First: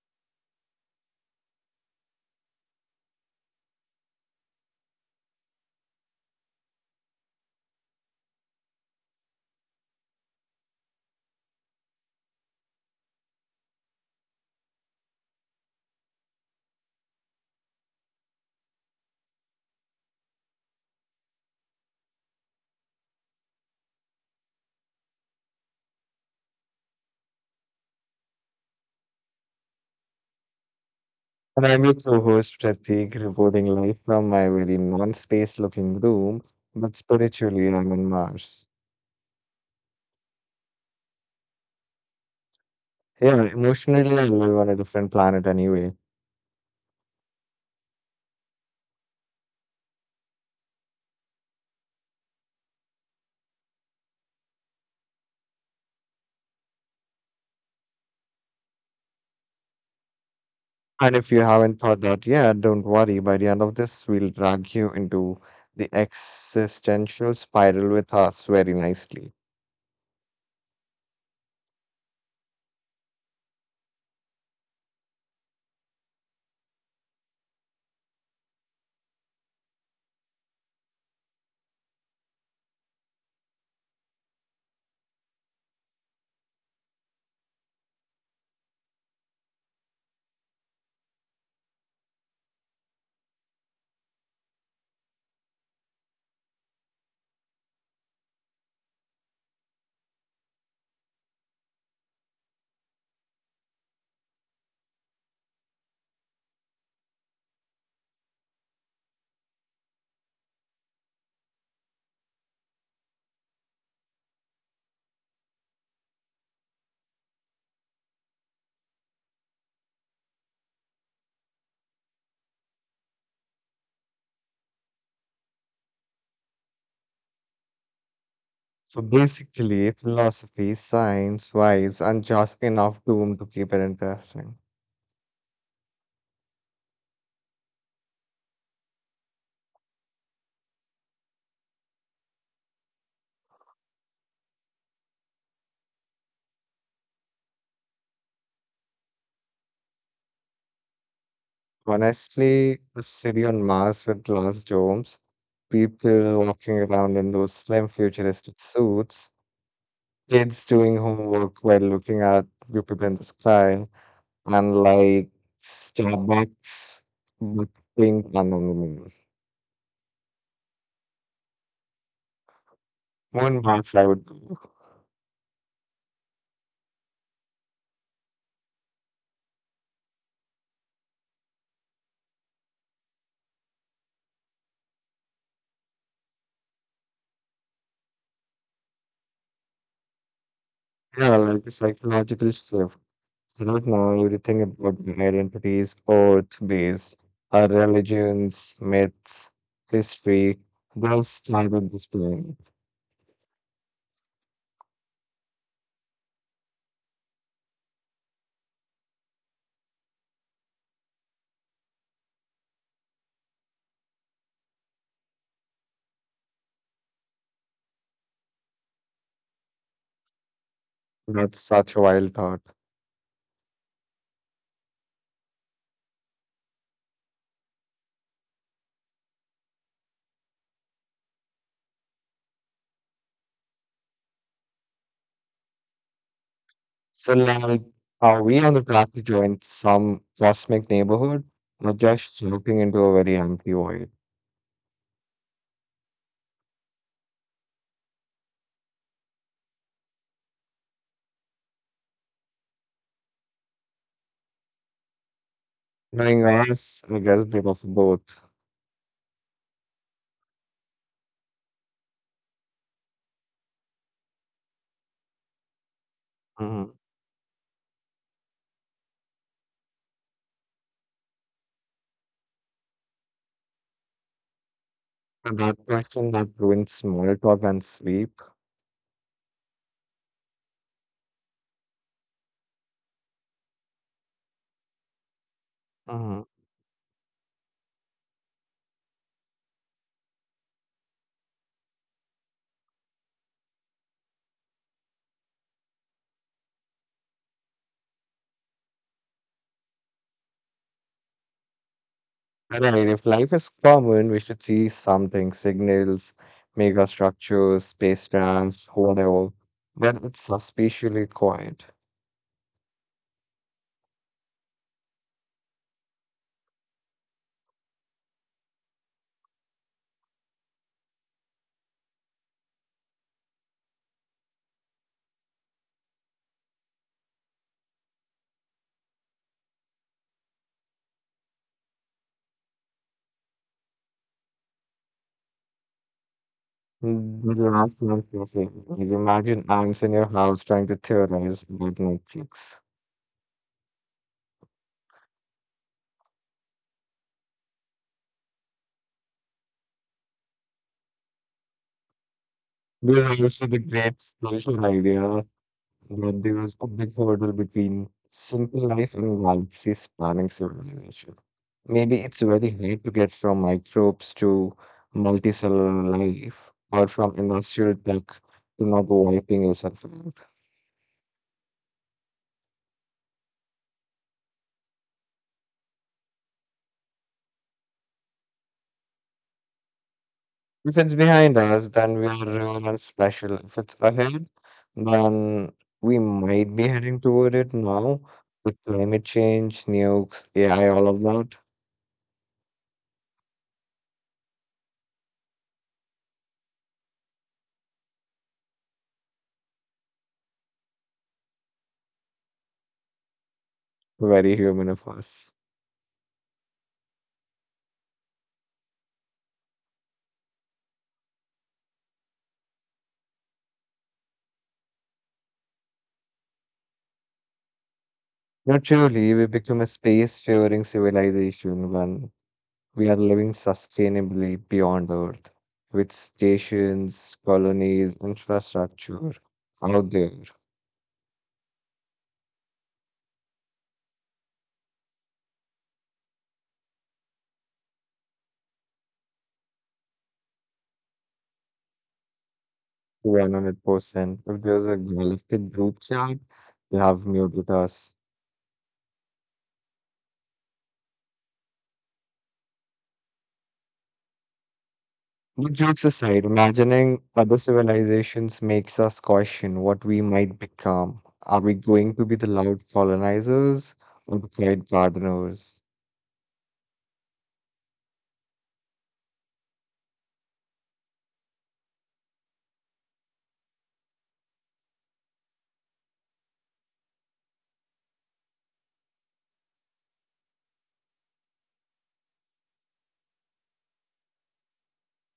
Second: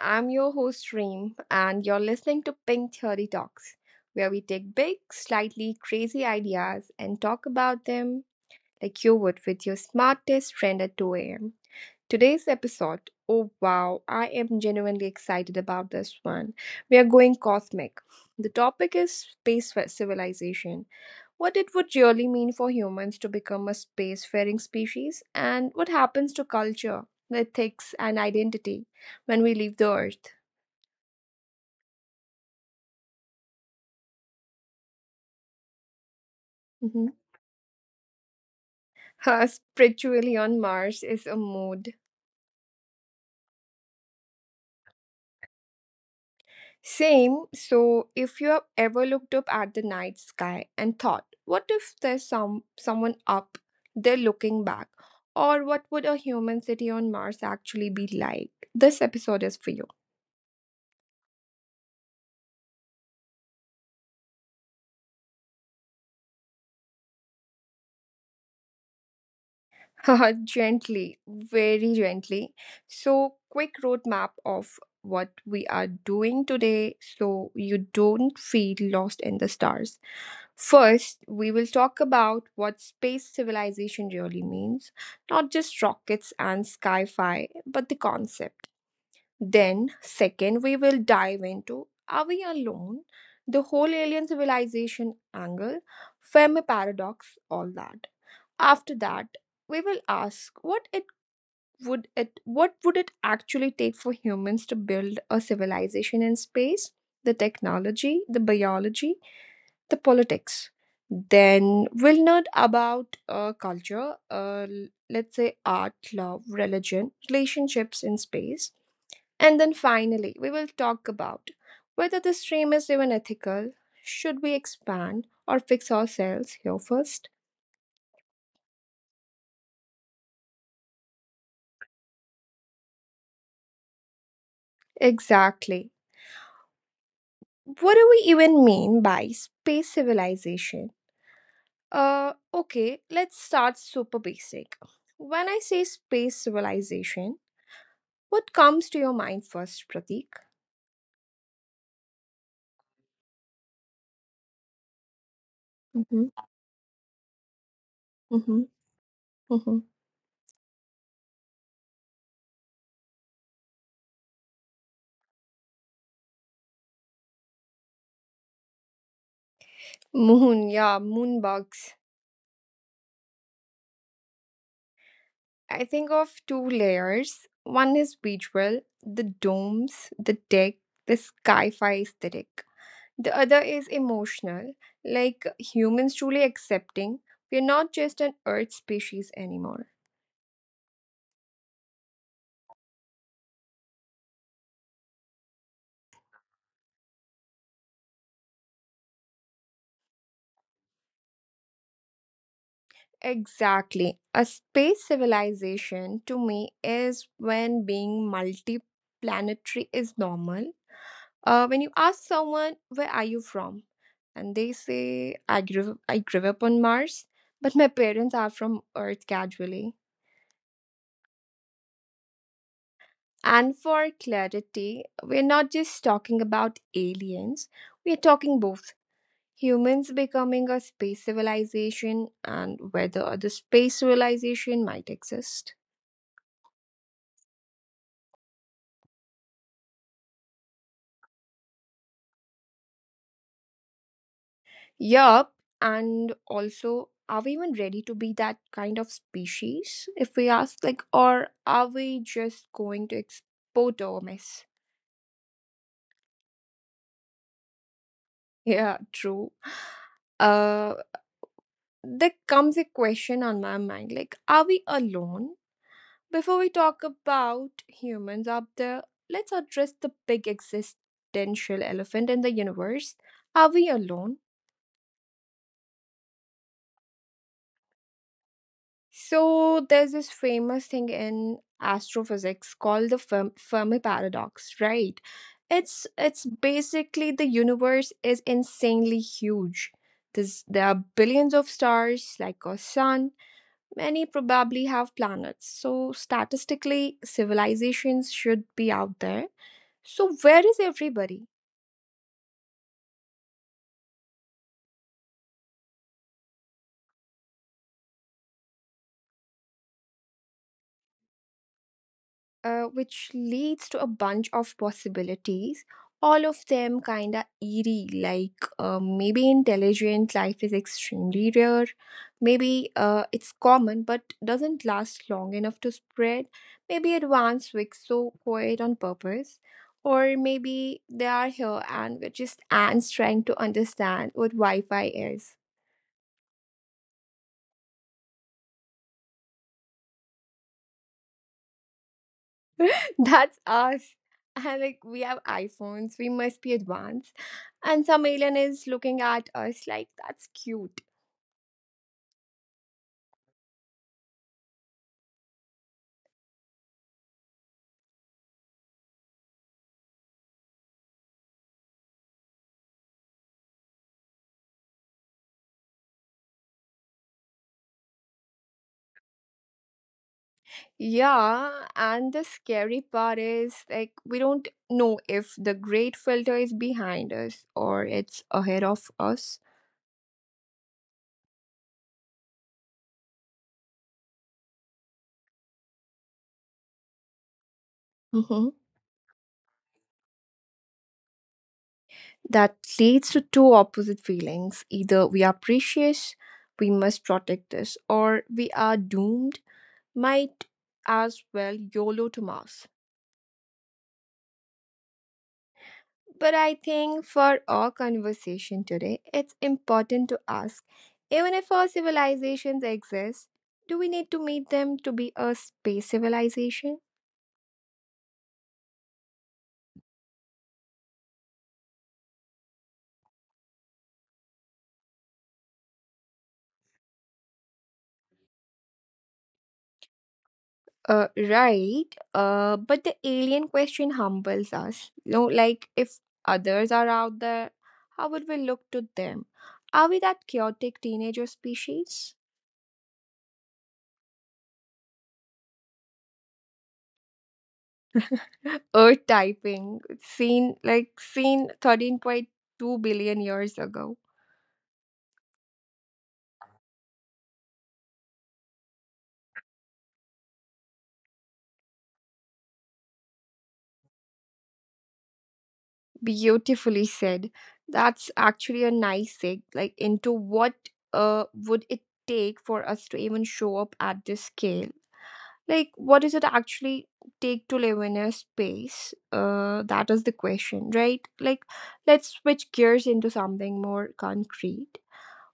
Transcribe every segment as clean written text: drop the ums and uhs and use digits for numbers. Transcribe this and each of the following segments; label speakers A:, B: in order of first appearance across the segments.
A: I'm your host Reem, and you're listening to Pink Theory Talks, where we take big, slightly crazy ideas and talk about them like you would with your smartest friend at 2 a.m. Today's episode, oh wow, I am genuinely excited about this one. We are going cosmic. The topic is space civilization, what it would really mean for humans to become a spacefaring species, and what happens to culture, ethics, and identity when we leave the Earth.
B: And I'm your co host, Pratik, reporting live from my very non space looking room, but
A: Mhm.
B: spiritually, I'm on Mars.
A: Spiritually on Mars is a mood.
B: Yeah, emotionally, I live on a different planet anyway.
A: Same, so if you have ever looked up at the night sky and thought, what if there's someone up there looking back? Or what would a human city on Mars actually be like? This episode is for you.
B: And if you haven't thought that yet, don't worry. By the end of this, we'll drag you into the existential spiral with us very nicely.
A: Gently, very gently. So, quick roadmap of what we are doing today so you don't feel lost in the stars. First, we will talk about what space civilization really means, not just rockets and sci fi, but the concept. Then, second, we will dive into, are we alone? The whole alien civilization angle, Fermi paradox, all that. After that, we will ask what would it actually take for humans to build a civilization in space, the technology, the biology, the politics. Then we'll nerd about culture, let's say art, love, religion, relationships in space. And then finally, we will talk about whether this dream is even ethical. Should we expand or fix ourselves here first?
B: So basically, philosophy, science, vibes, and just enough doom to keep it interesting.
A: Exactly. What do we even mean by space civilization? Okay, let's start super basic. When I say space civilization, what comes to your mind first, Pratik?
B: Honestly, the city on Mars with glass domes,
A: Mm-hmm,
B: people walking around in those slim futuristic
A: mm-hmm,
B: suits,
A: mm-hmm.
B: kids doing homework while looking at Jupiter in the sky, and like Starbucks, but pink and on the moon.
A: Moon, yeah, moon bugs.
B: Moon Mars, I would go.
A: I think of two layers. One is visual, the domes, the deck, the sci-fi aesthetic. The other is emotional, like humans truly accepting we're not just an Earth species anymore.
B: Yeah, like a psychological shift. Right now, everything about my identity is Earth-based. Our religions, myths, history, those started this planet.
A: Exactly. A space civilization to me is when being multi-planetary is normal. When you ask someone, where are you from? And they say, I grew up on Mars, but my parents are from Earth, casually.
B: That's such a wild thought.
A: And for clarity, we're not just talking about aliens, we're talking both humans becoming a space civilization and whether the space civilization might exist.
B: So, like, are we on the track to join some cosmic neighborhood or just looking into a very empty void?
A: Yup. And also, are we even ready to be that kind of species, if we ask? Like, or are we just going to export our mess?
B: Knowing us, I guess, bit of both.
A: Yeah, true. Uh, there comes a question on my mind, like, are we alone? Before we
B: Mhm.
A: talk about humans up there, let's address the big existential elephant in the universe. Are we alone?
B: But that question that ruins small talk and sleep.
A: So there's this famous thing in astrophysics called the Fermi paradox, right? It's
B: Mm-hmm.
A: basically, the universe is insanely huge. There are billions of stars like our sun. Many probably have planets. So statistically, civilizations should be out there. So where is everybody?
B: Right, if life is common, we should see something, signals, megastructures, spacecrafts, whatever. But it's suspiciously quiet.
A: Which leads to a bunch of possibilities. All of them kind of eerie. Like, maybe intelligent life is extremely rare. Maybe it's common but doesn't last long enough to spread. Maybe advanced wicks so quiet on purpose. Or maybe they are here and we're just ants trying to understand what Wi Fi is.
B: Mm. The last one, okay. Like, imagine ants in your house trying to theorize about Netflix.
A: That's us. And like, we have iPhones, we must be advanced. And some alien is looking at us like, that's cute.
B: There was also the great social idea that there was a big hurdle between simple life and galaxy spanning civilization. Maybe it's very hard to get from microbes to multicellular life or from industrial tech to not wiping yourself out.
A: Yeah, and the scary part is, like, we don't know if the great filter is behind us or it's ahead of us.
B: If it's behind us, then we are real and special. If it's ahead, then we might be heading toward it now
A: Mhm.
B: with climate change, nukes, AI, all of that.
A: That leads to two opposite feelings. Either we are precious, we must protect this, or we are doomed, might as well YOLO to Mars.
B: Very human of us.
A: But I think for our conversation today, it's important to ask, even if our civilizations exist, do we need to meet them to be a space civilization?
B: Naturally, we become a space faring civilization when we are living sustainably beyond Earth, with stations, colonies, infrastructure out there.
A: Right. But the alien question humbles us. You know, like, if others are out there, how would we look to them? Are we that chaotic teenager species?
B: 100%. If there's a galactic group chat, they have muted us.
A: Earth typing, seen, like, seen 13.2 billion years ago.
B: But jokes aside, imagining other civilizations makes us question what we might become. Are we going to be the loud colonizers or the quiet gardeners?
A: Beautifully said. That's actually a nice sig. Like, into what would it take for us to even show up at this scale? Like, what does it actually take to live in a space? That is the question, right? Like, let's switch gears into something more concrete.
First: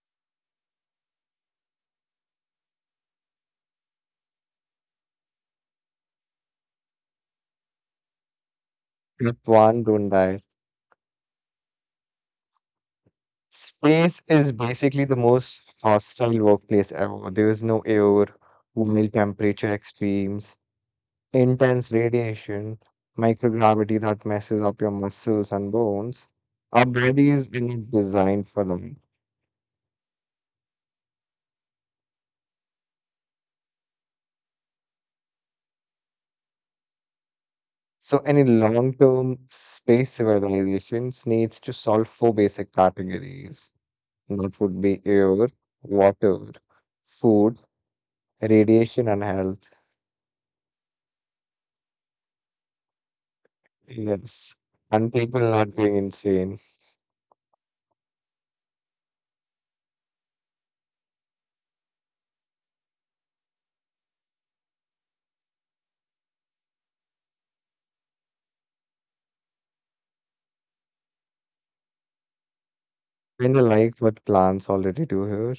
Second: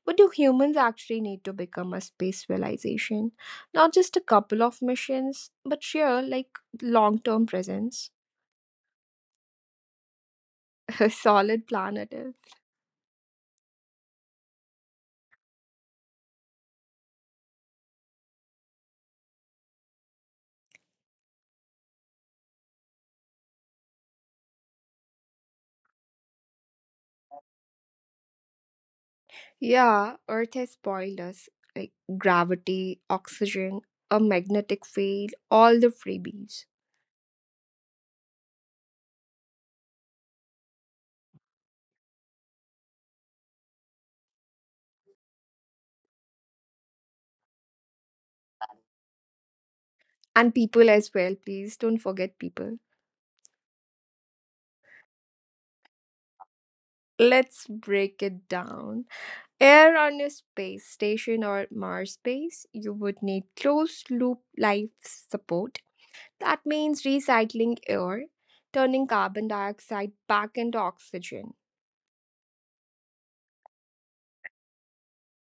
A: What do humans actually need to become a space civilization? Not just a couple of missions, but sheer, like, long term presence.
B: Step one, don't die.
A: A solid planet, eh?
B: Space is basically the most hostile workplace ever. There is no air, wild temperature extremes, intense radiation, microgravity that messes up your muscles and bones. Our bodies are not designed for them.
A: Yeah, Earth has spoiled us. Like, gravity, oxygen, a magnetic field, all the freebies.
B: So, any long term space civilizations needs to solve four basic categories, and that would be air, water, food, radiation, and health.
A: And people as well, please don't forget people.
B: Yes. And people are not going insane.
A: Let's break it down. Air: on a space station or Mars base, you would need closed loop life support. That means recycling air, turning carbon dioxide back into oxygen.
B: Kinda like what plants already do here.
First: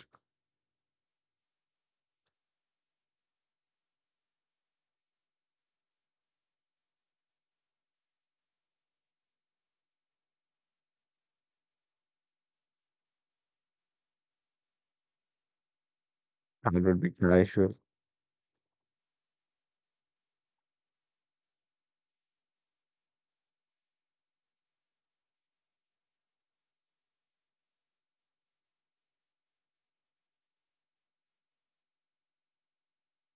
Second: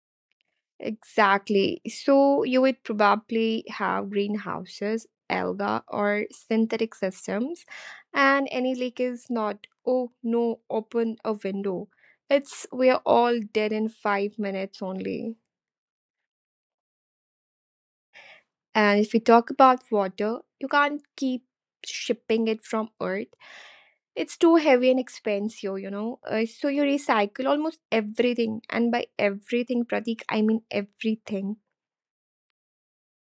A: Exactly. So you would probably have greenhouses, alga, or synthetic systems, and any leak is not, oh no, open a window. It's, we're all dead in 5 minutes only.
B: That would be crucial.
A: And if we talk about water, you can't keep shipping it from Earth. It's too heavy and expensive, you know. So you recycle almost everything, and by everything, Pratik, I mean everything.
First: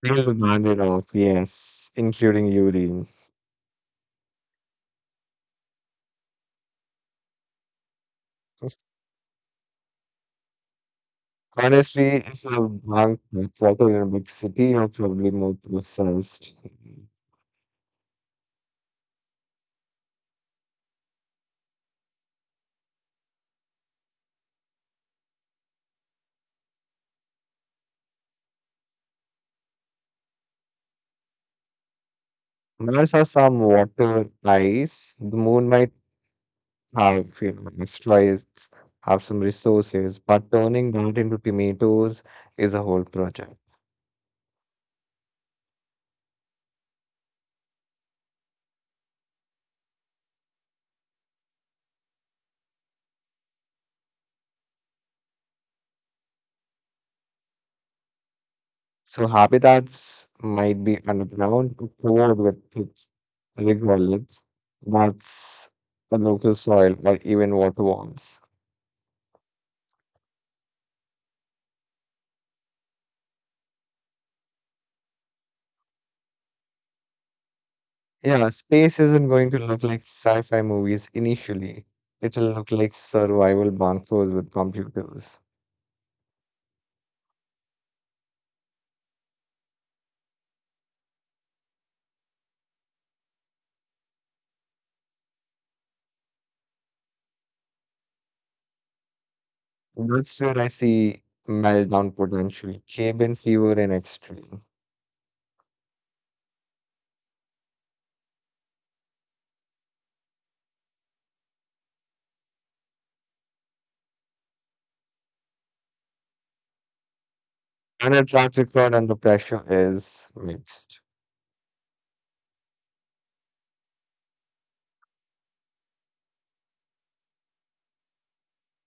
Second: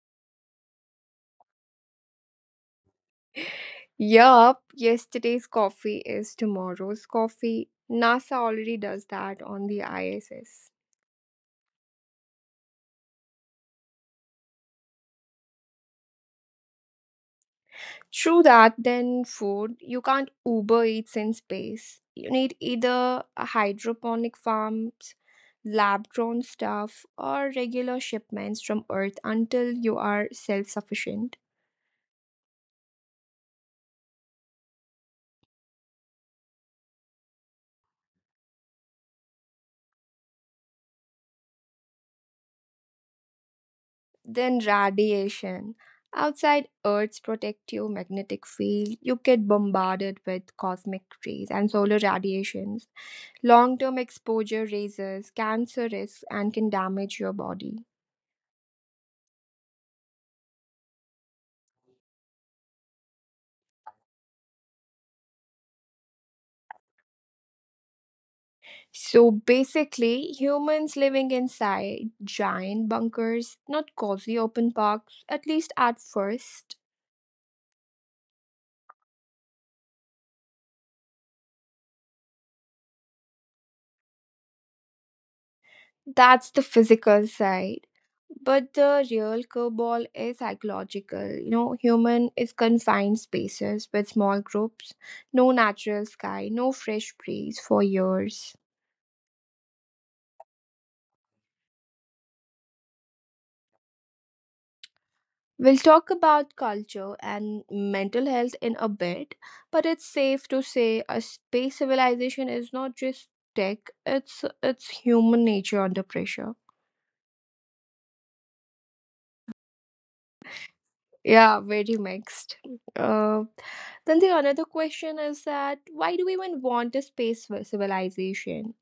B: They'll burn it off, yes, including urine.
A: Yup, yesterday's coffee is tomorrow's coffee. NASA already does that on the ISS.
B: Honestly, if you bank water in a big city, you're probably more processed.
A: True that, then food. You can't Uber Eats in space. You need either a hydroponic farms, lab grown stuff, or regular shipments from Earth until you are self sufficient.
B: Mars has some water ice. The moon might have asteroids have some resources, but turning that into tomatoes is a whole project.
A: Then radiation. Outside Earth's protective magnetic field, you get bombarded with cosmic rays and solar radiations. Long-term exposure raises cancer risks and can damage your body.
B: So habitats might be underground, covered with thick regolith, that's a local soil, or even water worms.
A: So basically, humans living inside giant bunkers, not cozy open parks, at least at first.
B: Yeah, space isn't going to look like sci-fi movies initially. It'll look like survival bunkers with computers.
A: That's the physical side. But the real curveball is psychological. You know, human is confined spaces with small groups, no natural sky, no fresh breeze for years.
B: That's where I see meltdown potential, cabin fever in extreme.
A: We'll talk about culture and mental health in a bit, but it's safe to say a space civilization is not just tech, it's human nature under pressure.
B: And a track record under pressure is mixed.
A: Yeah, very mixed. Uh, then the another question is that, why do we even want a space civilization?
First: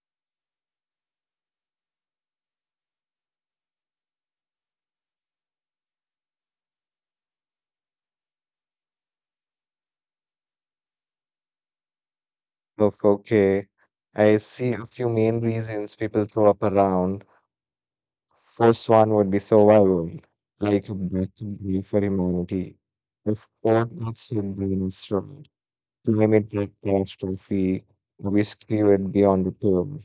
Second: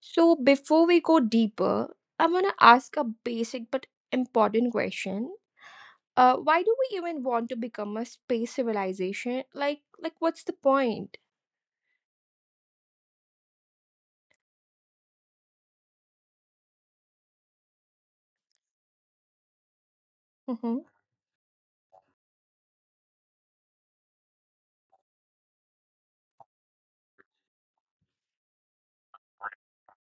A: So before we go deeper, I'm gonna ask a basic but important question. Why do we even want to become a space civilization? Like, what's the point?
B: Look, okay, I see a few main reasons people throw up around. First one would be survival,
A: Mm-hmm,
B: like breathing for humanity. If all that's human is destroyed, climate catastrophe, whiskey would be on the table.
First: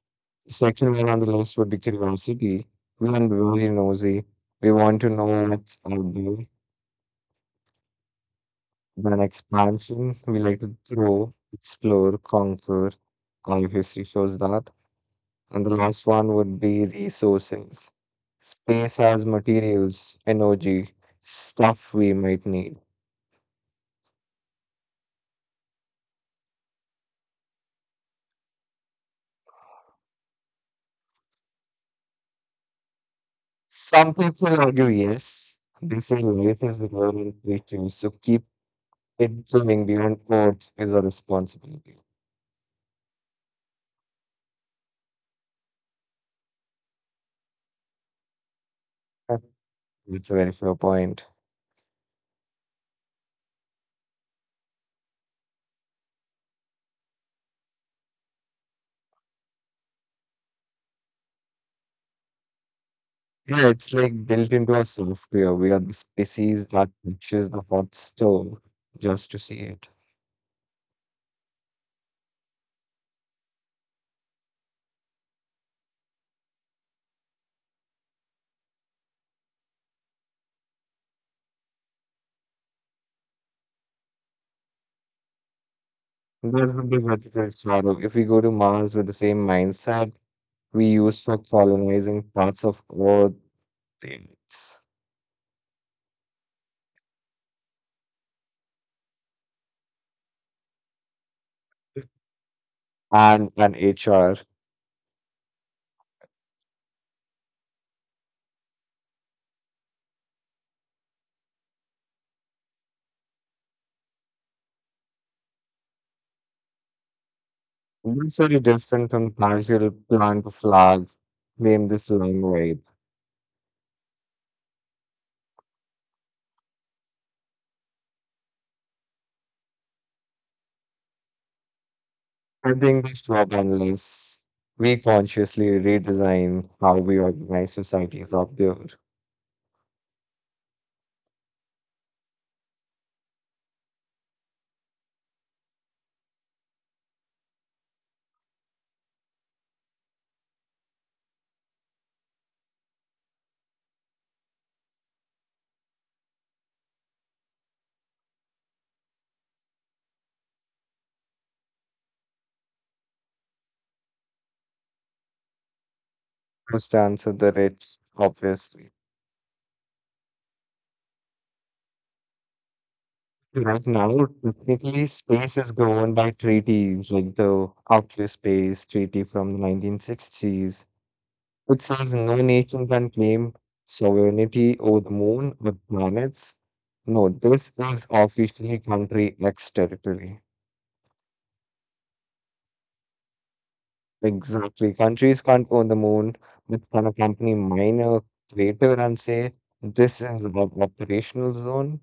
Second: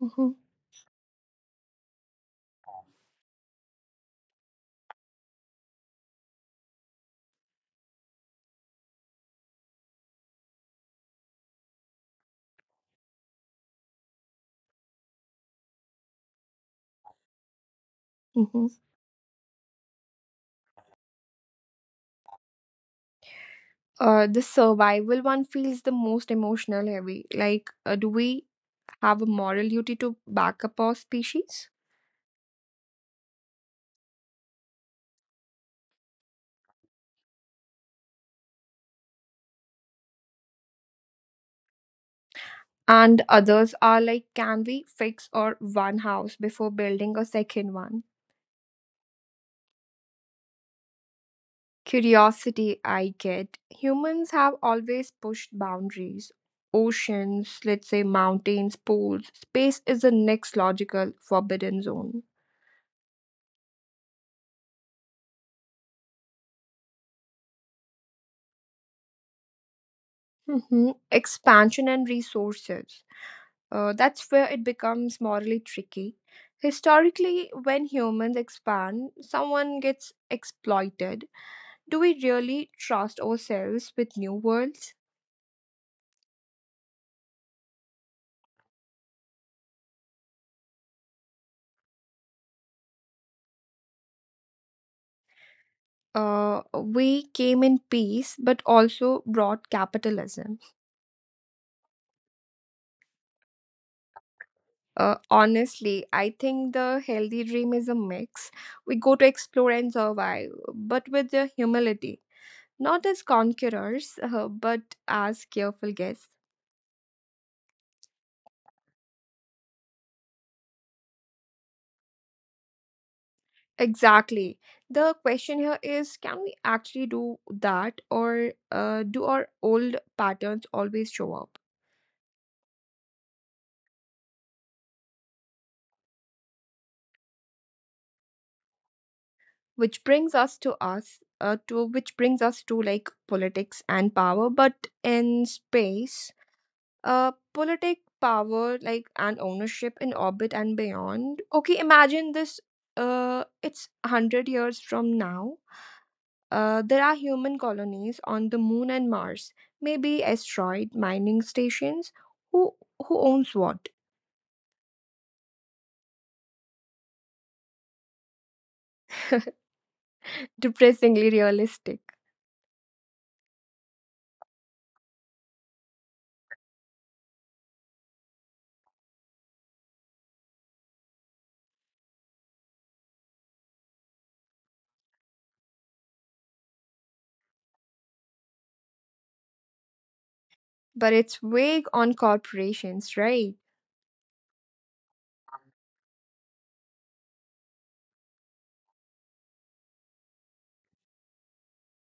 A: mm-hmm,
B: Second one on the list would be curiosity. We are really nosy. We want to know what's out there. Then expansion, we like to grow, explore, conquer. All history shows that. And the last one would be resources.
A: mm-hmm.
B: Space has materials, energy, stuff we might need.
A: The survival one feels the most emotional heavy. Like, do we have a moral duty to back up our species?
B: Some people argue yes. They say life is beyond issues, so keep it going beyond Earth is a responsibility.
A: And others are like, can we fix our one house before building a second one?
B: That's a very fair point.
A: Curiosity, I get. Humans have always pushed boundaries. Oceans, let's say mountains, pools, space is the next logical forbidden zone.
B: Yeah, it's like built into our software. We are the species that reaches the hot stove just to see it.
A: Mm-hmm. Expansion and resources. That's where it becomes morally tricky. Historically, when humans expand, someone gets exploited. Do we really trust ourselves with new worlds?
B: And that's the big ethical sorrow. If we go to Mars with the same mindset we use for colonizing parts of Earth, things,
A: We came in peace but also brought capitalism.
B: and an HR.
A: Honestly, I think the healthy dream is a mix. We go to explore and survive, but with the humility, not as conquerors, but as careful guests.
B: That's very different from casual plant a flag, claim this long vibe.
A: Exactly. The question here is, can we actually do that, or do our old patterns always show up?
B: I think this job unless we consciously redesign how we organize societies up there.
A: Which brings us to, like, politics and power, but in space. Politic power like And ownership in orbit and beyond. Okay, imagine this. It's 100 years from now. There are human colonies on the moon and Mars, maybe asteroid mining stations. Who who owns what?
B: First answer, the rich, obviously.
A: Depressingly realistic.
B: Right now, technically, space is governed by treaties like the Outer Space Treaty from the 1960s. It says no nation can claim sovereignty over the moon or planets. No, this is officially country X territory.
A: But it's vague on corporations, right?
B: Exactly. Countries can't own the moon, but can a company mine a crater and say, this is our operational zone?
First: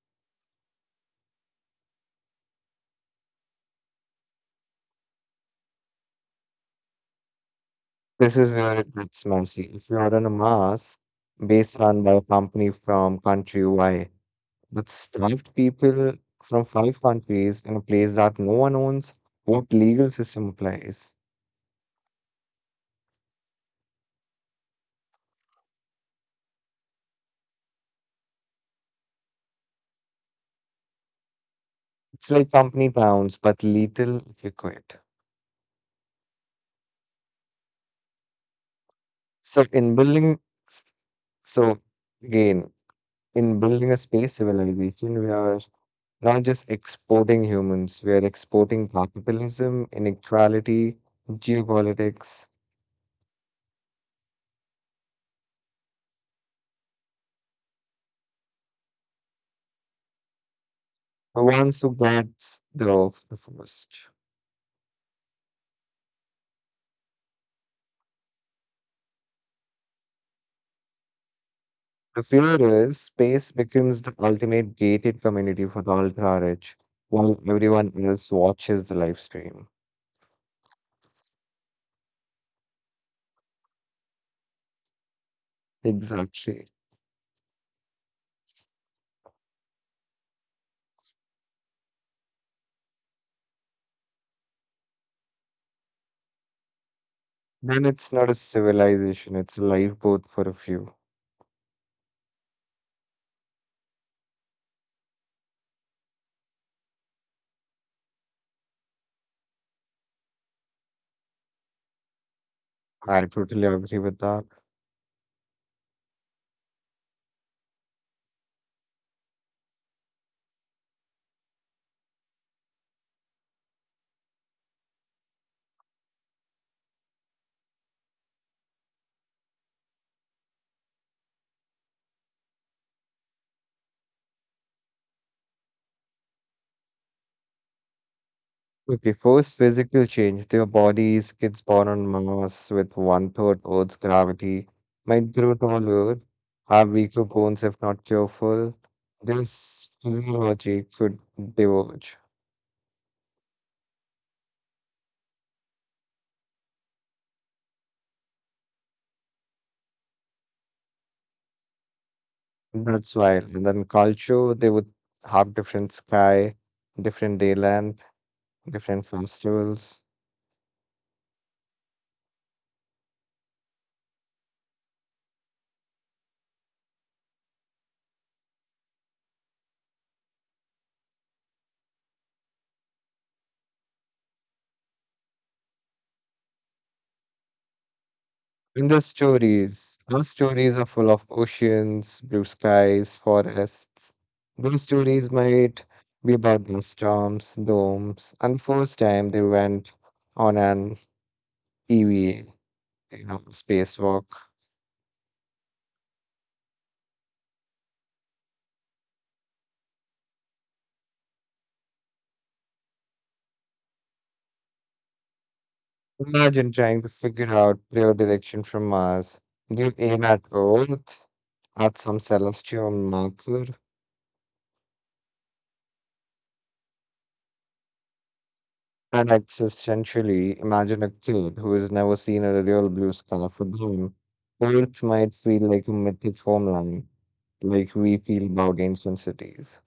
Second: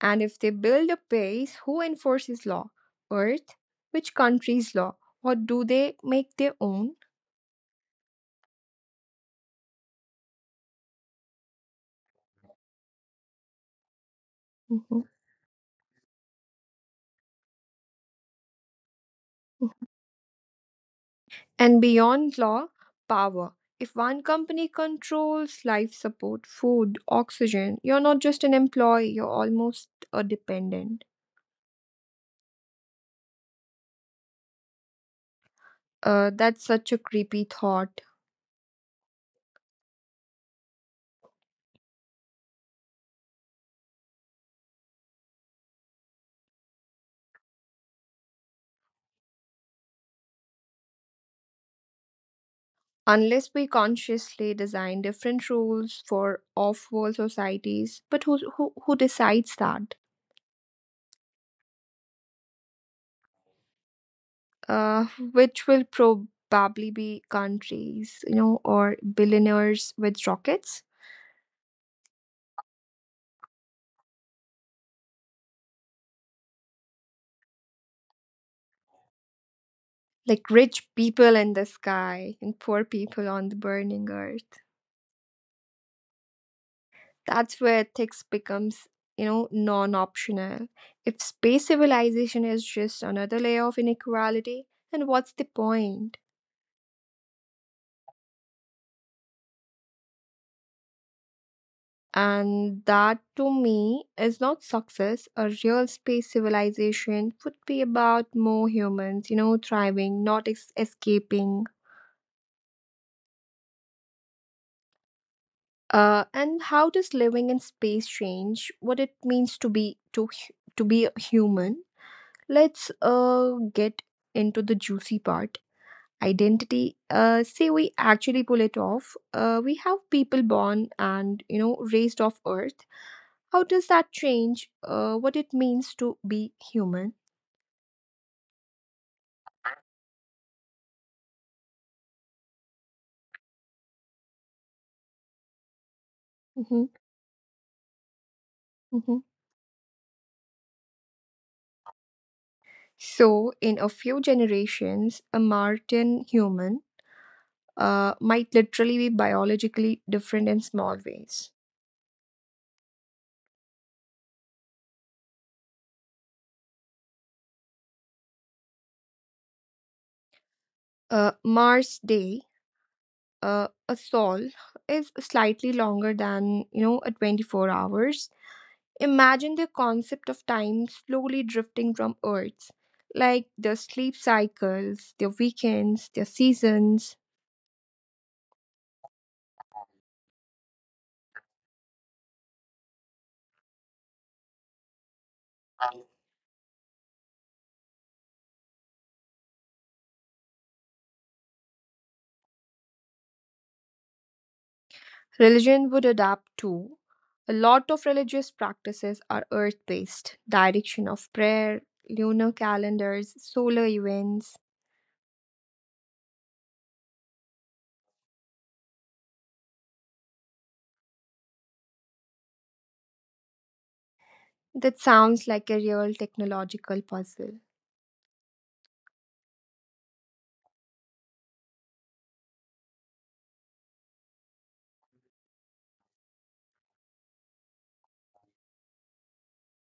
A: And if they build a base, who enforces law? Earth? Which country's law? Or do they make their own?
B: This is where it gets messy. If you are on a Mars base run by a company from country Y that
A: Mhm.
B: staffed people from five countries in a place that no one owns, what legal system applies?
A: And beyond law, power. If one company controls life support, food, oxygen, you're not just an employee, you're almost a dependent.
B: It's like company pounds, but lethal if you quit.
A: That's such a creepy thought.
B: So in building, so again, in building a space civilization, we are not just exporting humans, we are exporting capitalism, inequality, geopolitics,
A: Unless we consciously design different rules for off-world societies, but who decides that?
B: the ones who gets the first.
A: Uh, which will probably be countries, you know, or billionaires with rockets,
B: The fear is space becomes the ultimate gated community for the ultra rich, while everyone else watches the live stream.
A: like rich people in the sky and poor people on the burning earth.
B: Exactly.
A: That's where ethics becomes, non optional. If space civilization is just another layer of inequality, then what's the point?
B: Then it's not a civilization, it's a lifeboat for a few.
A: And that, to me, is not success. A real space civilization would be about more humans, thriving, not escaping.
B: I totally agree with that.
A: And how does living in space change what it means to be a human? Let's get into the juicy part. Identity. Say we actually pull it off. We have people born and, raised off earth. How does that change what it means to be human?
B: Okay, first physical change. Their bodies, kids born on Mars with one third Earth's gravity, might grow taller,
A: Mhm,
B: have weaker bones if not careful.
A: mhm.
B: Their s- physiology could diverge.
A: So in a few generations, a martian human might literally be biologically different in small ways.
B: That's wild. And then culture, they would have different sky, different day length, different festivals.
A: Mars day, a sol is slightly longer than, a 24 hours. Imagine the concept of time slowly drifting from Earth, like their sleep cycles, their weekends, their seasons.
B: In the stories, our stories are full of oceans, blue skies, forests. Their stories might be about the storms, domes, and first time they went on an EVA, spacewalk.
A: Religion would adapt too. A lot of religious practices are earth based direction of prayer, lunar calendars, solar events.
B: Imagine trying to figure out their direction from Mars. They aim at Earth, at some celestial marker.
A: That sounds like a real technological puzzle.
B: And existentially, imagine a kid who has never seen a real blue sky, for them, Earth might feel like a mythic homeland, like we feel about ancient cities.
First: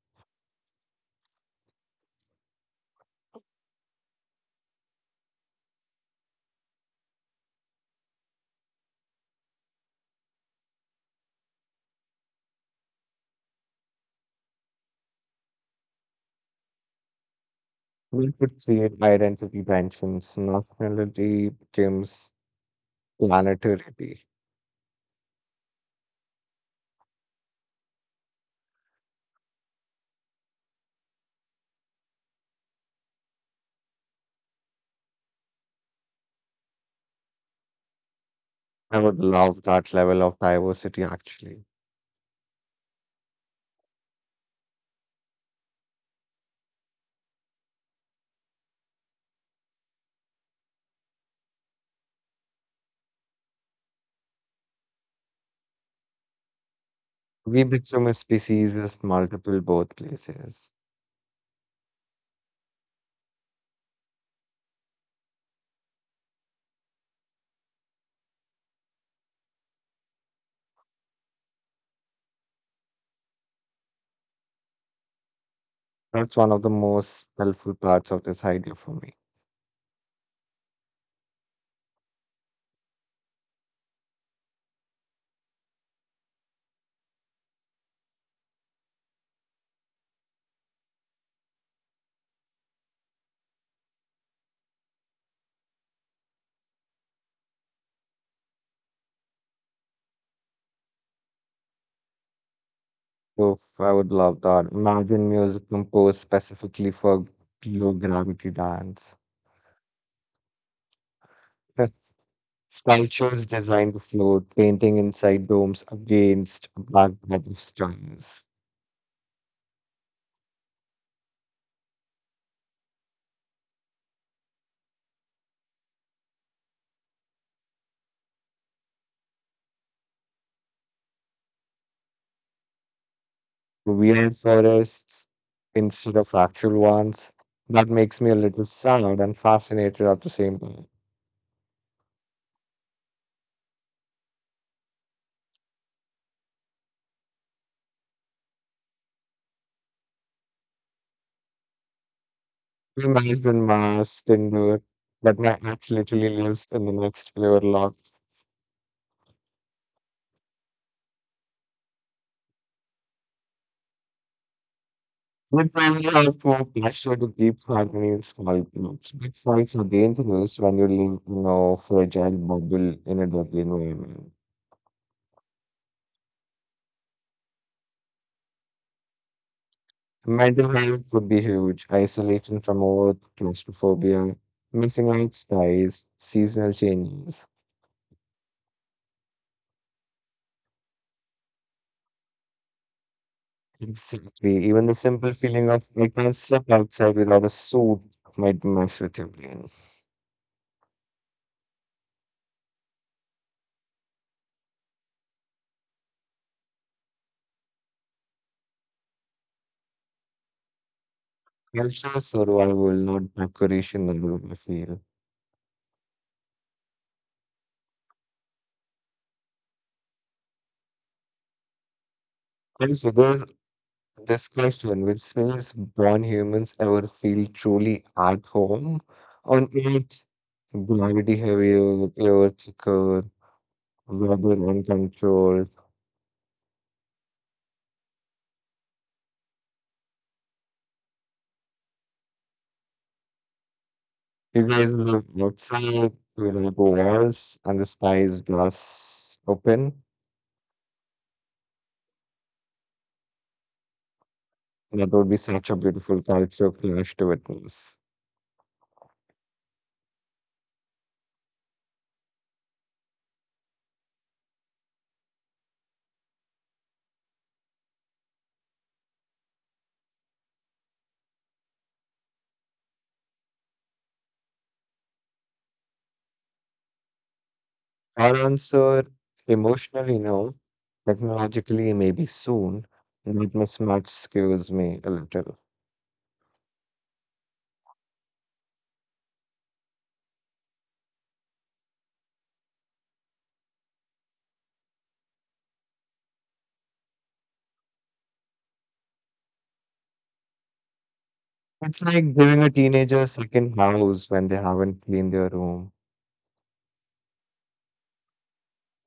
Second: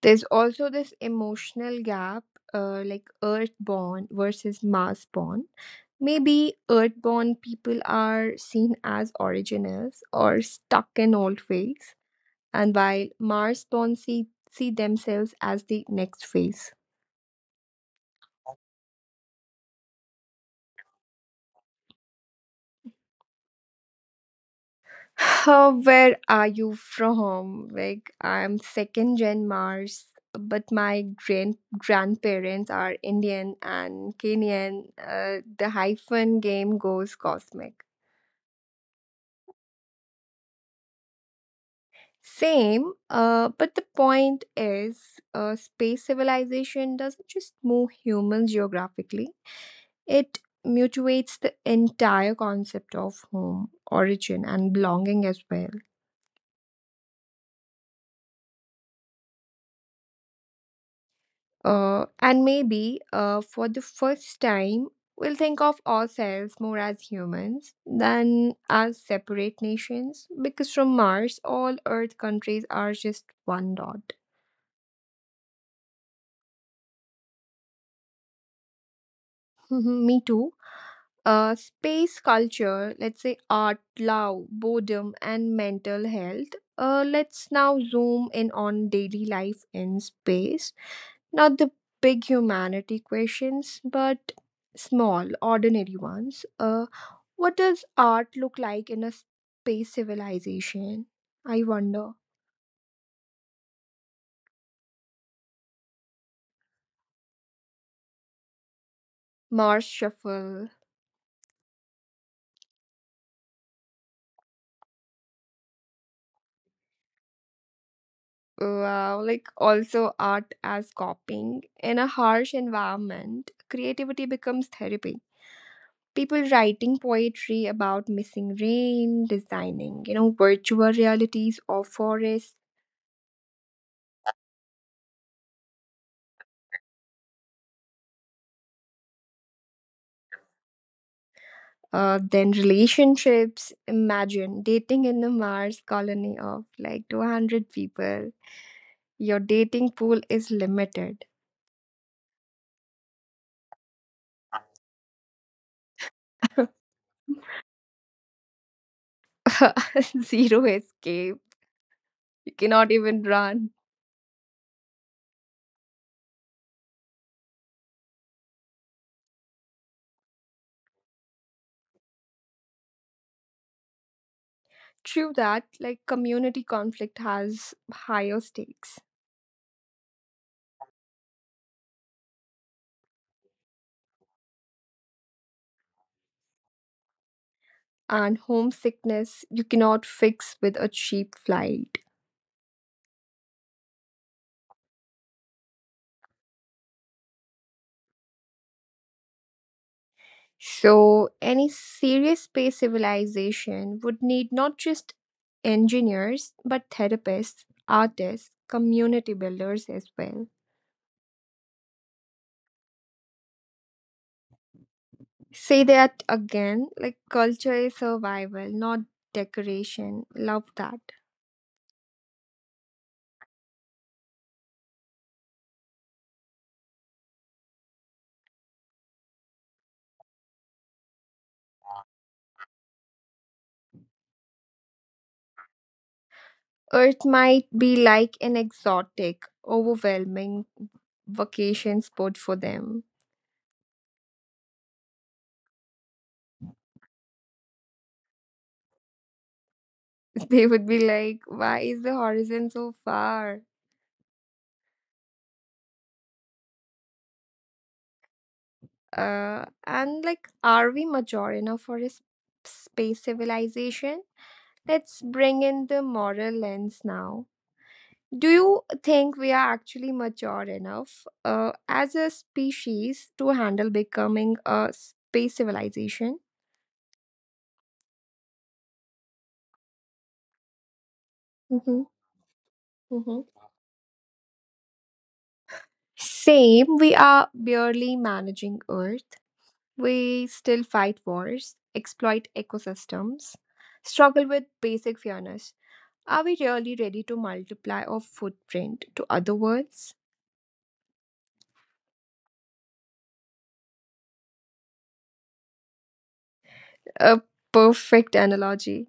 A: There's also this emotional gap, like Earthborn versus Marsborn. Maybe Earthborn people are seen as originals or stuck in old ways, and while Marsborn see themselves as the next phase.
B: We could create identity tensions, nationality becomes planetary.
A: Where are you from? Like, I'm second gen Mars, but my grandparents are Indian and Kenyan. The hyphen game goes cosmic.
B: I would love that level of diversity, actually.
A: Same, but the point is, space civilization doesn't just move humans geographically, it mutuates the entire concept of home, origin, and belonging as well.
B: We become a species with multiple birthplaces.
A: And maybe for the first time, we'll think of ourselves more as humans than as separate nations because from Mars, all Earth countries are just one dot.
B: That's one of the most helpful parts of this idea for me.
A: Me too. Space culture, let's say art, love, boredom, and mental health. Let's now zoom in on daily life in space. Not the big humanity questions, but small, ordinary ones. What does art look like in a space civilization? I wonder.
B: I would love that. Imagine music composed specifically for low gravity dance.
A: Mars Shuffle.
B: Sculptures designed to float, painting inside domes against a backdrop of stars.
A: Wow, like also art as copying. In a harsh environment, creativity becomes therapy people writing poetry about missing rain, designing, virtual realities of forests,
B: Weird forests instead of actual ones. That makes me a little sad and fascinated at the same time.
A: then relationships. Imagine dating in the Mars colony of like 200 people. Your dating pool is limited,
B: My husband mask can do it, but my ex literally lives in the next floor loft.
A: zero escape. You cannot even run.
B: We probably have more pressure to keep harmony in small groups. Big fights are dangerous when you live in a fragile bubble in a dirty environment.
A: True that, like community conflict has higher stakes.
B: Mental health could be huge. Isolation from work, claustrophobia, missing out skies, seasonal changes.
A: And homesickness you cannot fix with a cheap flight.
B: Exactly. Even the simple feeling of like, I can't step outside without a suit might mess with your brain.
A: So, any serious space civilization would need not just engineers, but therapists, artists, community builders as well.
B: Culture survival, not decoration, I feel.
A: Say that again like culture is survival, not decoration. Love that.
B: And so there's this question, which means born humans ever feel truly at home on Earth? Gravity heavier, air thicker, weather uncontrolled.
A: Earth might be like an exotic, overwhelming vacation spot for them.
B: You guys live outside without walls, and the sky is just open.
A: They would be like, why is the horizon so far?
B: That would be such a beautiful culture clash to witness.
A: And like are we mature enough for a space civilization? Let's bring in the moral lens now. Do you think we are actually mature enough as a species to handle becoming a space civilization?
B: Our answer, emotionally no, technologically
A: Mm-hmm,
B: maybe soon, and
A: mm-hmm.
B: that mismatch scares me a little.
A: Same, we are barely managing earth. We still fight wars, exploit ecosystems, struggle with basic fairness. Are we really ready to multiply our footprint to other worlds?
B: It's like giving a teenager a second house when they haven't cleaned their room.
A: A perfect analogy.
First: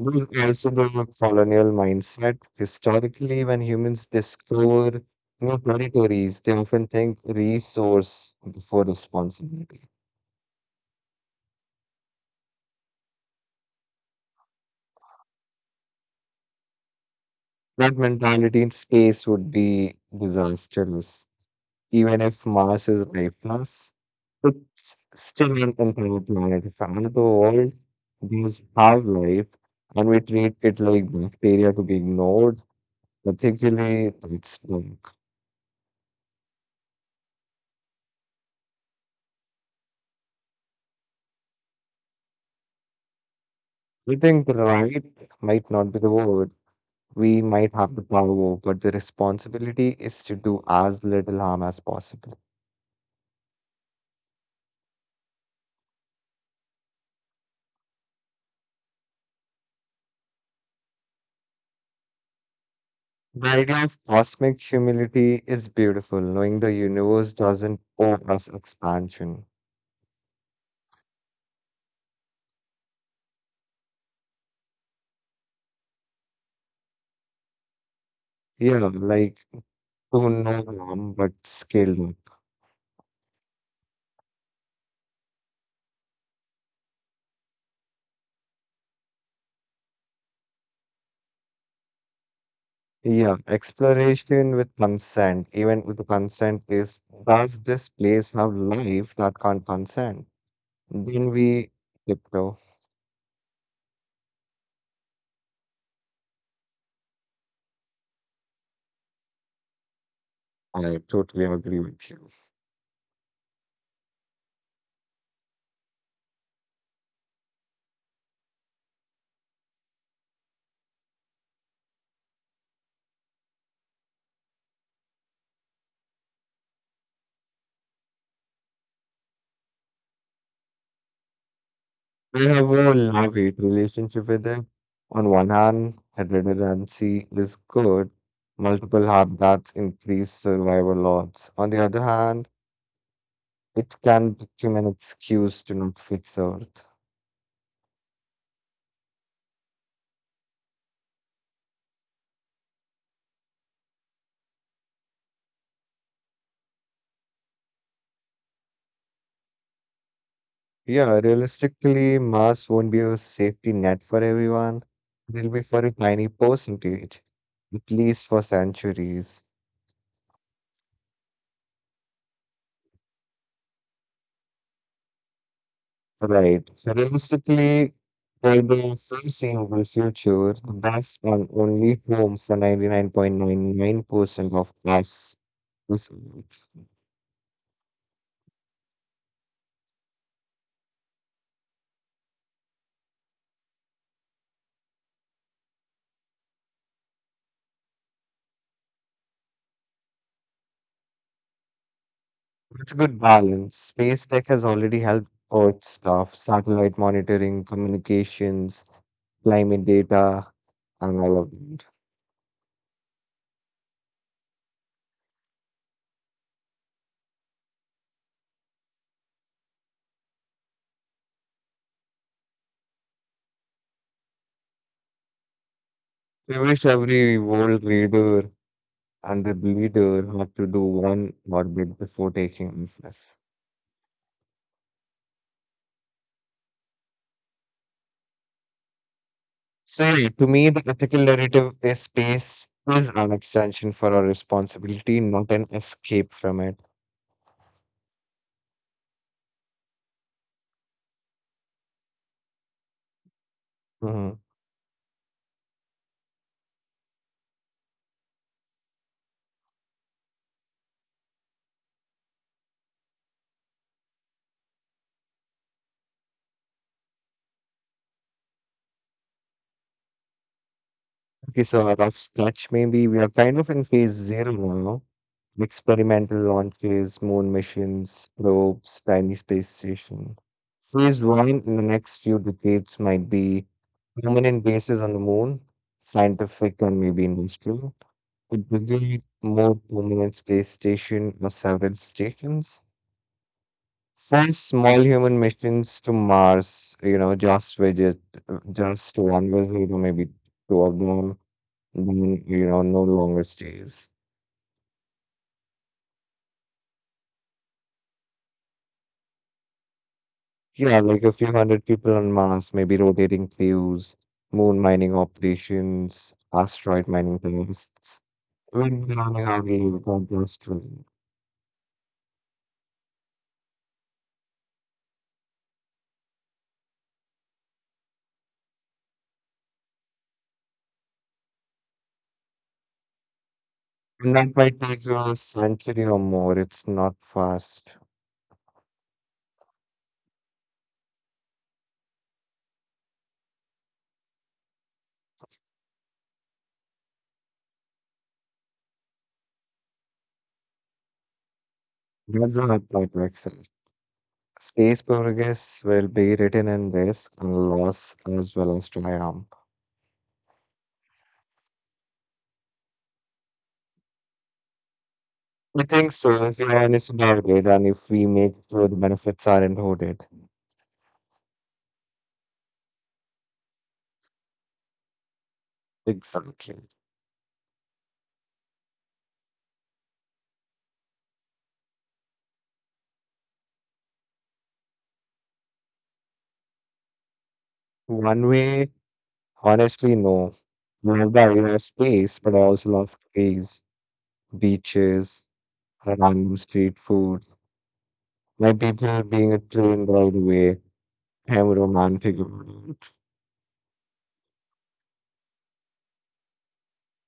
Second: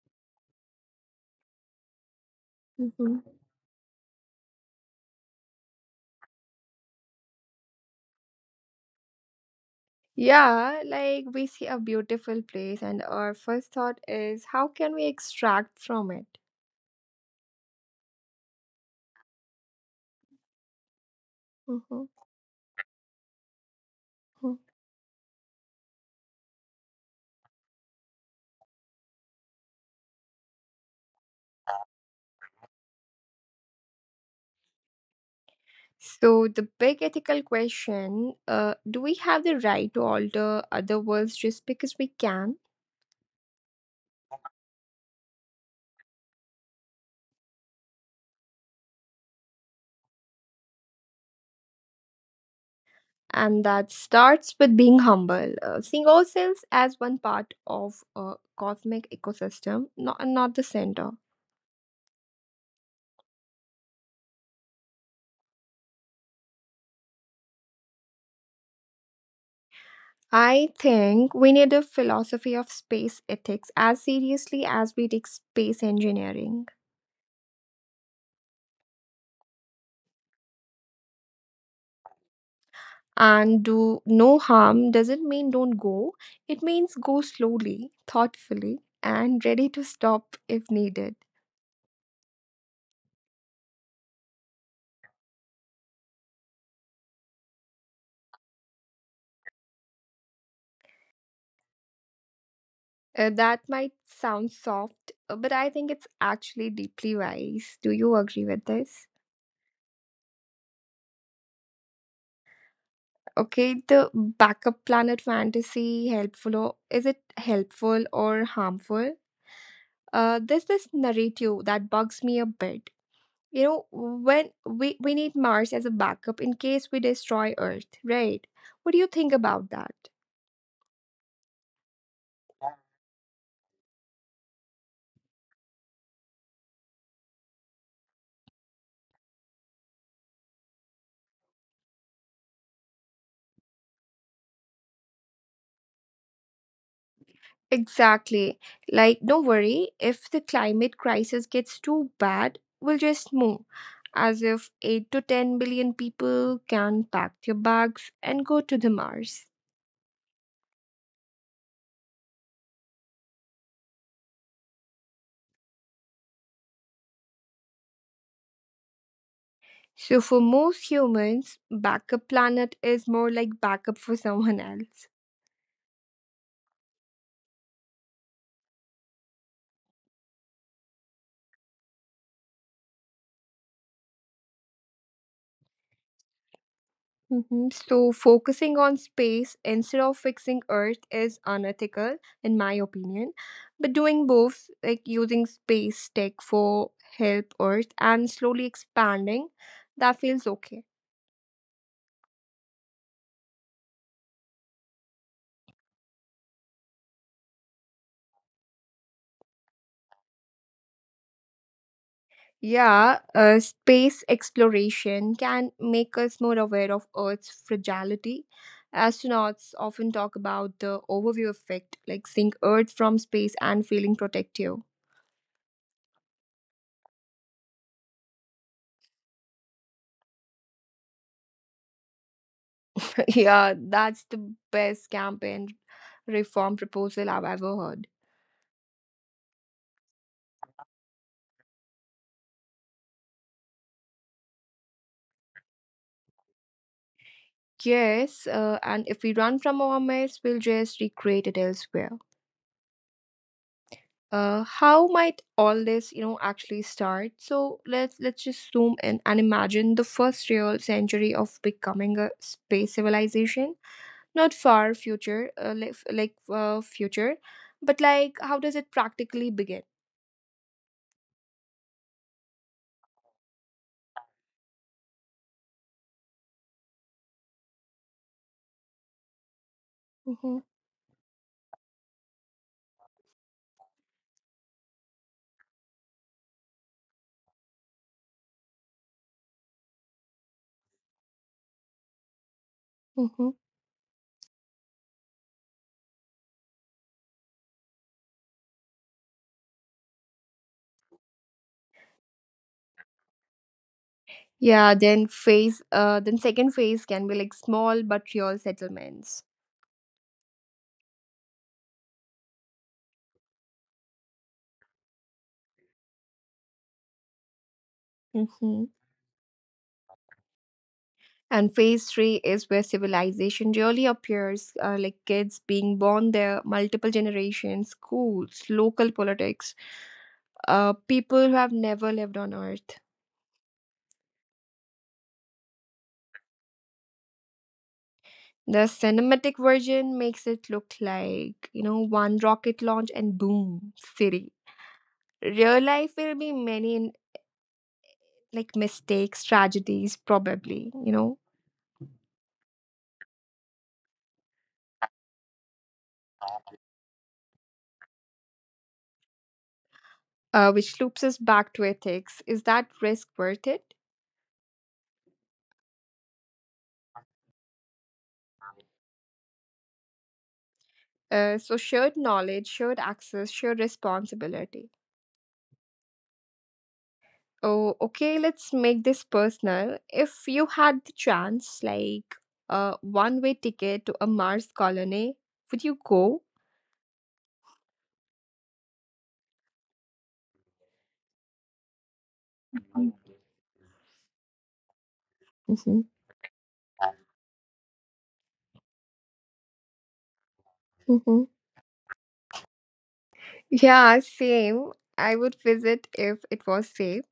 B: There's also the colonial mindset.
A: Mhm.
B: Historically, when humans discover new territories, they often think resource before responsibility.
A: Yeah, like we see a beautiful place, and our first thought is how can we extract from it?
B: That mentality in space would be disastrous.
A: Mhm.
B: Even if Mars is lifeless,
A: Mhm.
B: it's still an entire planet. If another world does have life and we treat it like bacteria to be ignored, ethically, it's wrong.
A: So, the big ethical question, do we have the right to alter other worlds just because we can?
B: We think right might not be the word. We might have the power, but the responsibility is to do as little harm as possible.
A: And that starts with being humble, seeing ourselves as one part of a cosmic ecosystem, not the center.
B: The idea of cosmic humility is beautiful, knowing the universe doesn't owe us expansion.
A: I think we need a philosophy of space ethics as seriously as we take space engineering.
B: Yeah, like to no harm but scale.
A: And do no harm doesn't mean don't go, it means go slowly, thoughtfully, and ready to stop if needed.
B: Yeah, exploration with consent, even with consent, is does this place have life that can't consent? Then we tiptoe.
A: That might sound soft, but I think it's actually deeply wise. Do you agree with this?
B: I totally agree with you.
A: Okay, the backup planet fantasy helpful, or is it helpful or harmful? There's this narrative that bugs me a bit, you know, when we need mars as a backup in case we destroy earth, right? What do you think about that?
B: I have a love hate relationship with it. On one hand, redundancy is good, multiple habitats increase survival odds. On the other hand, it can become an excuse to not fix Earth.
A: Exactly, like don't worry if the climate crisis gets too bad, we'll just move, as if 8 to 10 billion people can pack their bags and go to the mars.
B: Yeah, realistically, masks won't be a safety net for everyone. They'll be for a tiny percentage, at least for centuries.
A: So for most humans backup planet is more like backup for someone else.
B: Right. Realistically, for the foreseeable future, that's on only home for 99.99% of us. It's
A: Mhm. So, focusing on space instead of fixing Earth is unethical, in my opinion. But doing both, like using space tech for help Earth and slowly expanding, that feels okay.
B: it's a good balance. Space tech has already helped Earth stuff, satellite monitoring, communications, climate data, and all of that.
A: Yeah, space exploration can make us more aware of Earth's fragility. Astronauts often talk about the overview effect, like seeing Earth from space and feeling protective.
B: I wish every world leader and the leader had to do one orbit before taking office.
A: Yeah, that's the best campaign reform proposal I've ever heard.
B: So yeah, to me, the ethical narrative is space is an extension for our responsibility, not an escape from it.
A: Yes, and if we run from our myths, we'll just recreate it elsewhere.
B: Mhm.
A: How might all this, you know, actually start? So let's just zoom in and imagine the first real century of becoming a space civilization. Not far future, like future, but like how does it practically begin?
B: Okay, so a rough sketch maybe. We are kind of in phase zero now. Experimental launches, moon missions, probes, tiny space station.
A: Mm-hmm.
B: Phase one in the next few decades might be permanent bases on the moon, scientific and maybe industrial. It begins more permanent space station or several stations.
A: Mm-hmm.
B: First, small human missions to Mars, you know, just visit, just one visit or maybe two of them, then no longer stays.
A: Yeah, then second phase can be like small but real settlements.
B: Yeah, like a few hundred people on Mars, maybe rotating crews, moon mining operations, asteroid mining tests.
A: Hmm.
B: When planning our leave, God bless to.
A: And phase three is where civilization really appears, like kids being born there, multiple generations, schools, local politics, people who have never lived on Earth.
B: And that might take you a century or more. It's not fast.
A: The cinematic version makes it look like, you know, one rocket launch and boom, city. Real life will be many like mistakes, tragedies, probably, you know.
B: That's the hard part to accept. Space progress will be written in risk and loss as well as triumph.
A: Which loops us back to ethics. Is that risk worth it?
B: I think so, if you're honest about it, and if we make sure the benefits aren't hoarded.
A: So, shared knowledge, shared access, shared responsibility.
B: Exactly.
A: Oh, okay, let's make this personal. If you had the chance, like a one way ticket to a Mars colony, would you go?
B: One way? Honestly, no. Mumbai has space, but also love trees, beaches,
A: Hmm.
B: random street food. My people being a train ride away.
A: Hmm.
B: I'm romantic about it.
A: Yeah, same. I would visit if it was safe,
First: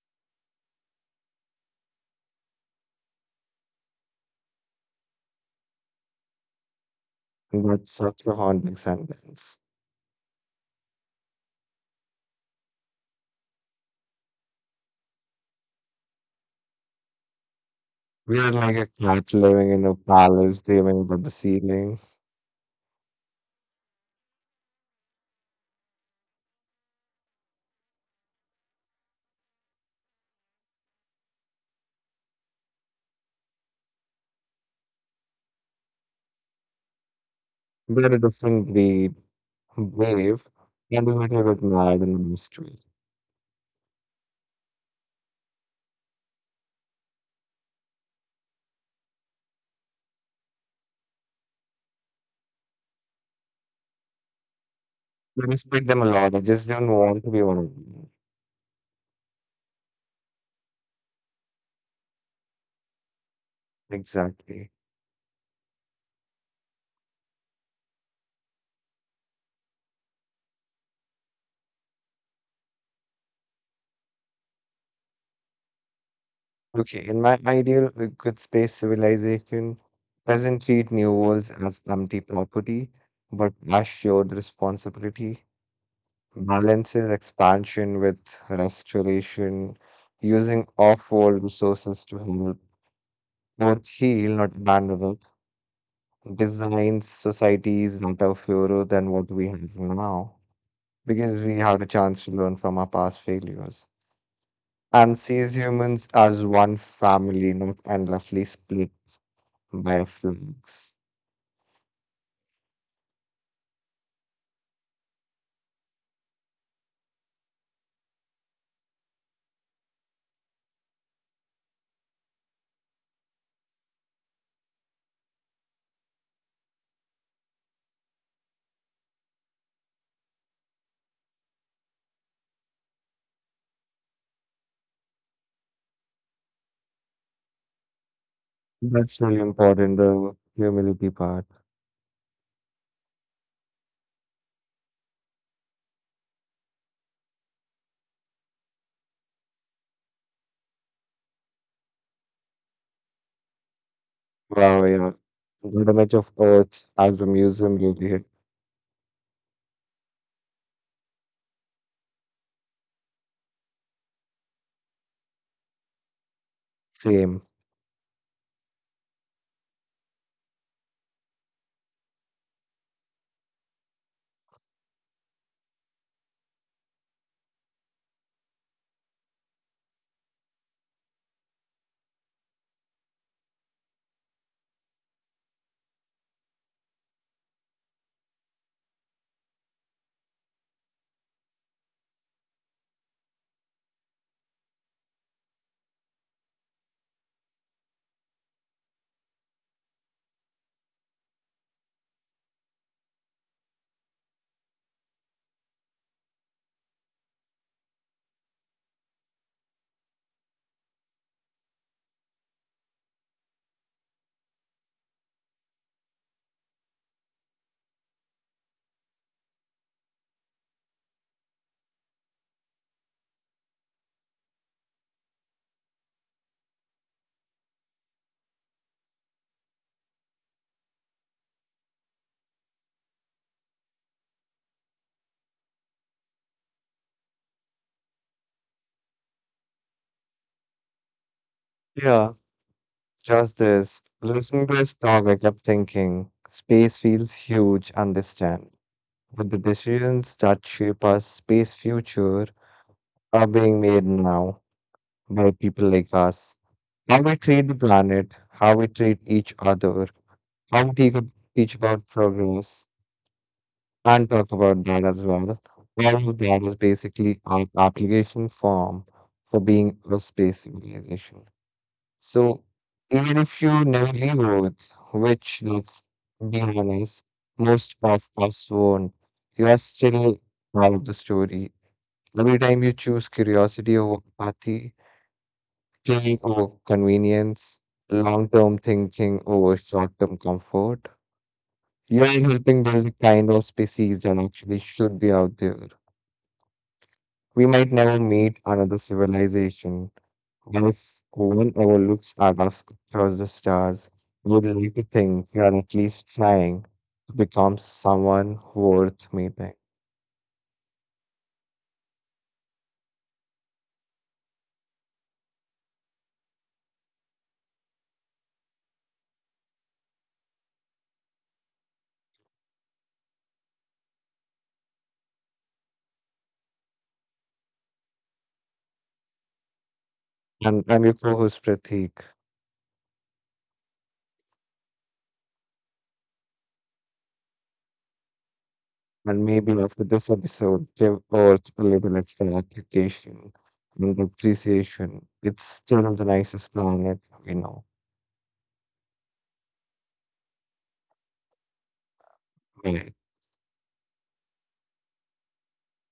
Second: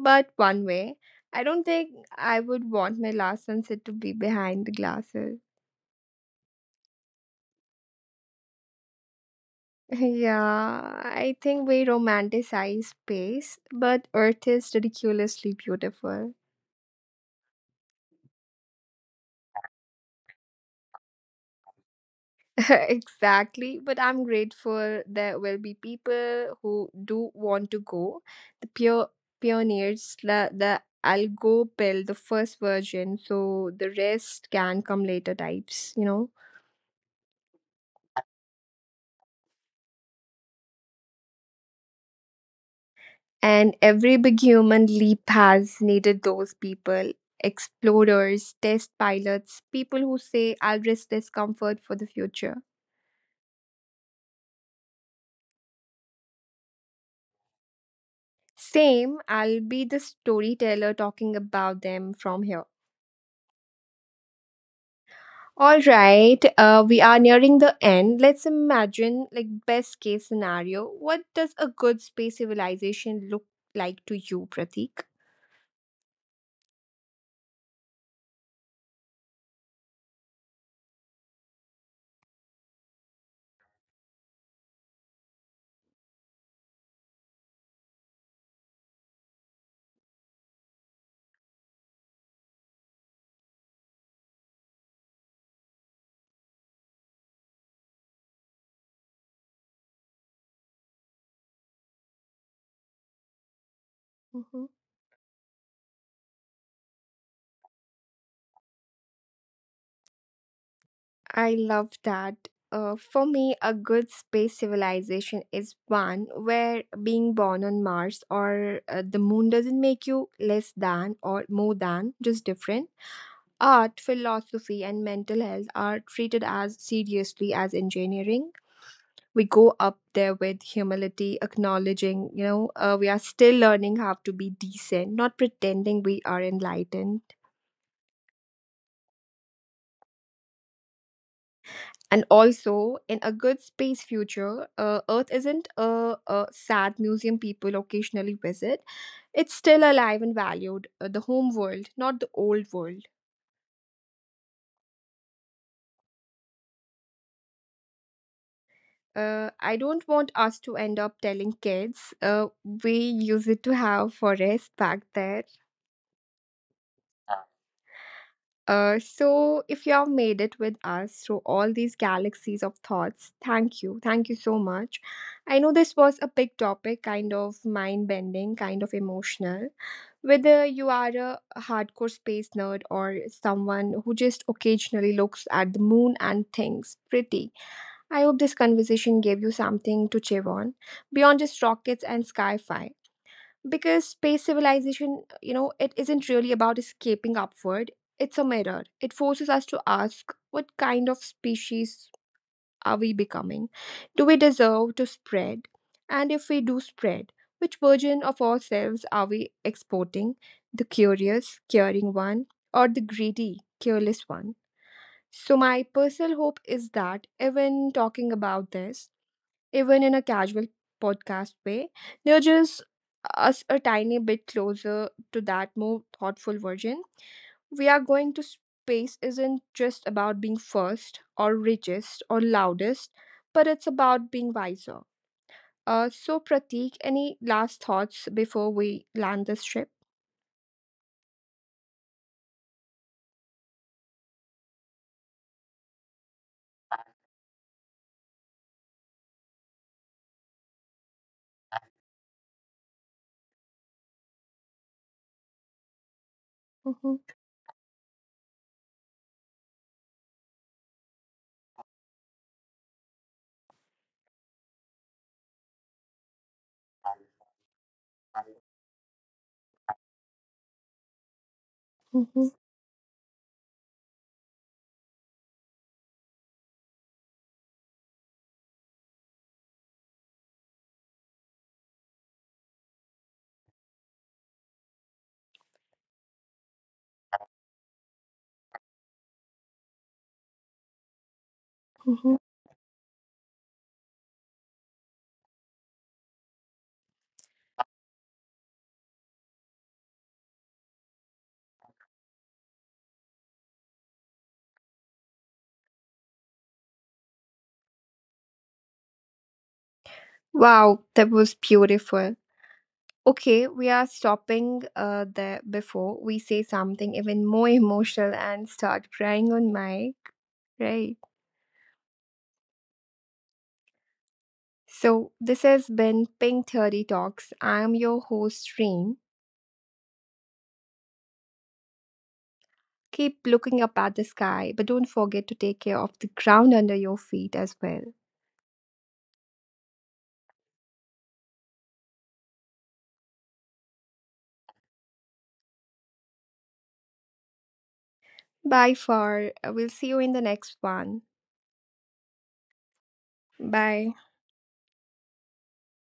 A: but one way. I don't think I would want my last sunset to be behind the glasses.
B: And that's such a haunting sentence.
A: Yeah, I think we romanticize space, but Earth is ridiculously beautiful.
B: We are like a cat living in a palace dreaming about the ceiling.
A: Exactly, but I'm grateful there will be people who do want to go. The pure pioneers, the Algo pill, the first version, so the rest can come later types, you know.
B: We are a different breed, brave, and a little bit mad and mystery.
A: And every big human leap has needed those people explorers, test pilots, people who say, I'll risk discomfort for the future.
B: I respect them a lot. I just don't want to be one of them.
A: Same, I'll be the storyteller talking about them from here.
B: Exactly.
A: All right, we are nearing the end. Let's imagine, like, best case scenario. What does a good space civilization look like to you, Pratik?
B: Okay, in my ideal, good space civilization doesn't treat new worlds as empty property, but as shared responsibility, balances expansion with restoration, using off-world resources to help both heal, not abandon it, designs societies that are fairer than what we have now, because we had a chance to learn from our past failures.
A: Mm-hmm.
B: And sees humans as one family, not endlessly split. Biofilms.
A: I love that. For me, a good space civilization is one where being born on Mars or the moon doesn't make you less than or more than, just different. Art, philosophy, and mental health are treated as seriously as engineering. We go up there with humility, acknowledging, you know, we are still learning how to be decent, not pretending we are enlightened.
B: That's really important, the humility part.
A: And also, in a good space future, Earth isn't a sad museum people occasionally visit. It's still alive and valued, the home world, not the old world.
B: Wow, yeah. The image of Earth as a museum really
A: I don't want us to end up telling kids we used to have forests back there.
B: same.
A: So, if you have made it with us through all these galaxies of thoughts, thank you. Thank you so much. I know this was a big topic, kind of mind bending, kind of emotional. Whether you are a hardcore space nerd or someone who just occasionally looks at the moon and thinks, pretty, I hope this conversation gave you something to chew on beyond just rockets and sci fi, because space civilization, you know, it isn't really about escaping upward. It's a mirror. It forces us to ask what kind of species are we becoming. Do we deserve to spread? And if we do spread, which version of ourselves are we exporting? The curious caring one, or the greedy careless one? So my personal hope is that even talking about this, even in a casual podcast way, they're just us a tiny bit closer to that more thoughtful version. We are going to space isn't just about being first or richest or loudest, but it's about being wiser. So, Pratik, any last thoughts before we land this ship?
B: Yeah, just this. Listening to his talk, I kept thinking space feels huge, understand. But the decisions that shape our space future are being made now by people like us.
A: Mhm,
B: How we treat the planet, how we treat each other, how we take- teach about progress, and talk about that as well. All of that is basically an application form for being a space civilization.
A: mhm,
B: So even if you never leave Earth, which let's be honest, most of us won't, you are still part of the story. Every time you choose curiosity over apathy, care over convenience, long-term thinking over short-term comfort, you are
A: mhm.
B: helping build the kind of species that actually should be out there. We might never meet another civilization, but if one ever looks at us across the stars, we would like to think we are at least trying to become someone worth meeting.
A: Wow, that was beautiful. Okay, we are stopping there before we say something even more emotional and start crying on mic, right? So this has been pink 30 talks. I am your host Reem.
B: And I'm your co-host, Pratik,
A: Keep looking up at the sky, but don't forget to take care of the ground under your feet as well.
B: and maybe after this episode, give Earth a little extra application and appreciation. It's still the nicest planet we know.
A: Bye far, we'll see you in the next one.
B: Right.
A: Bye.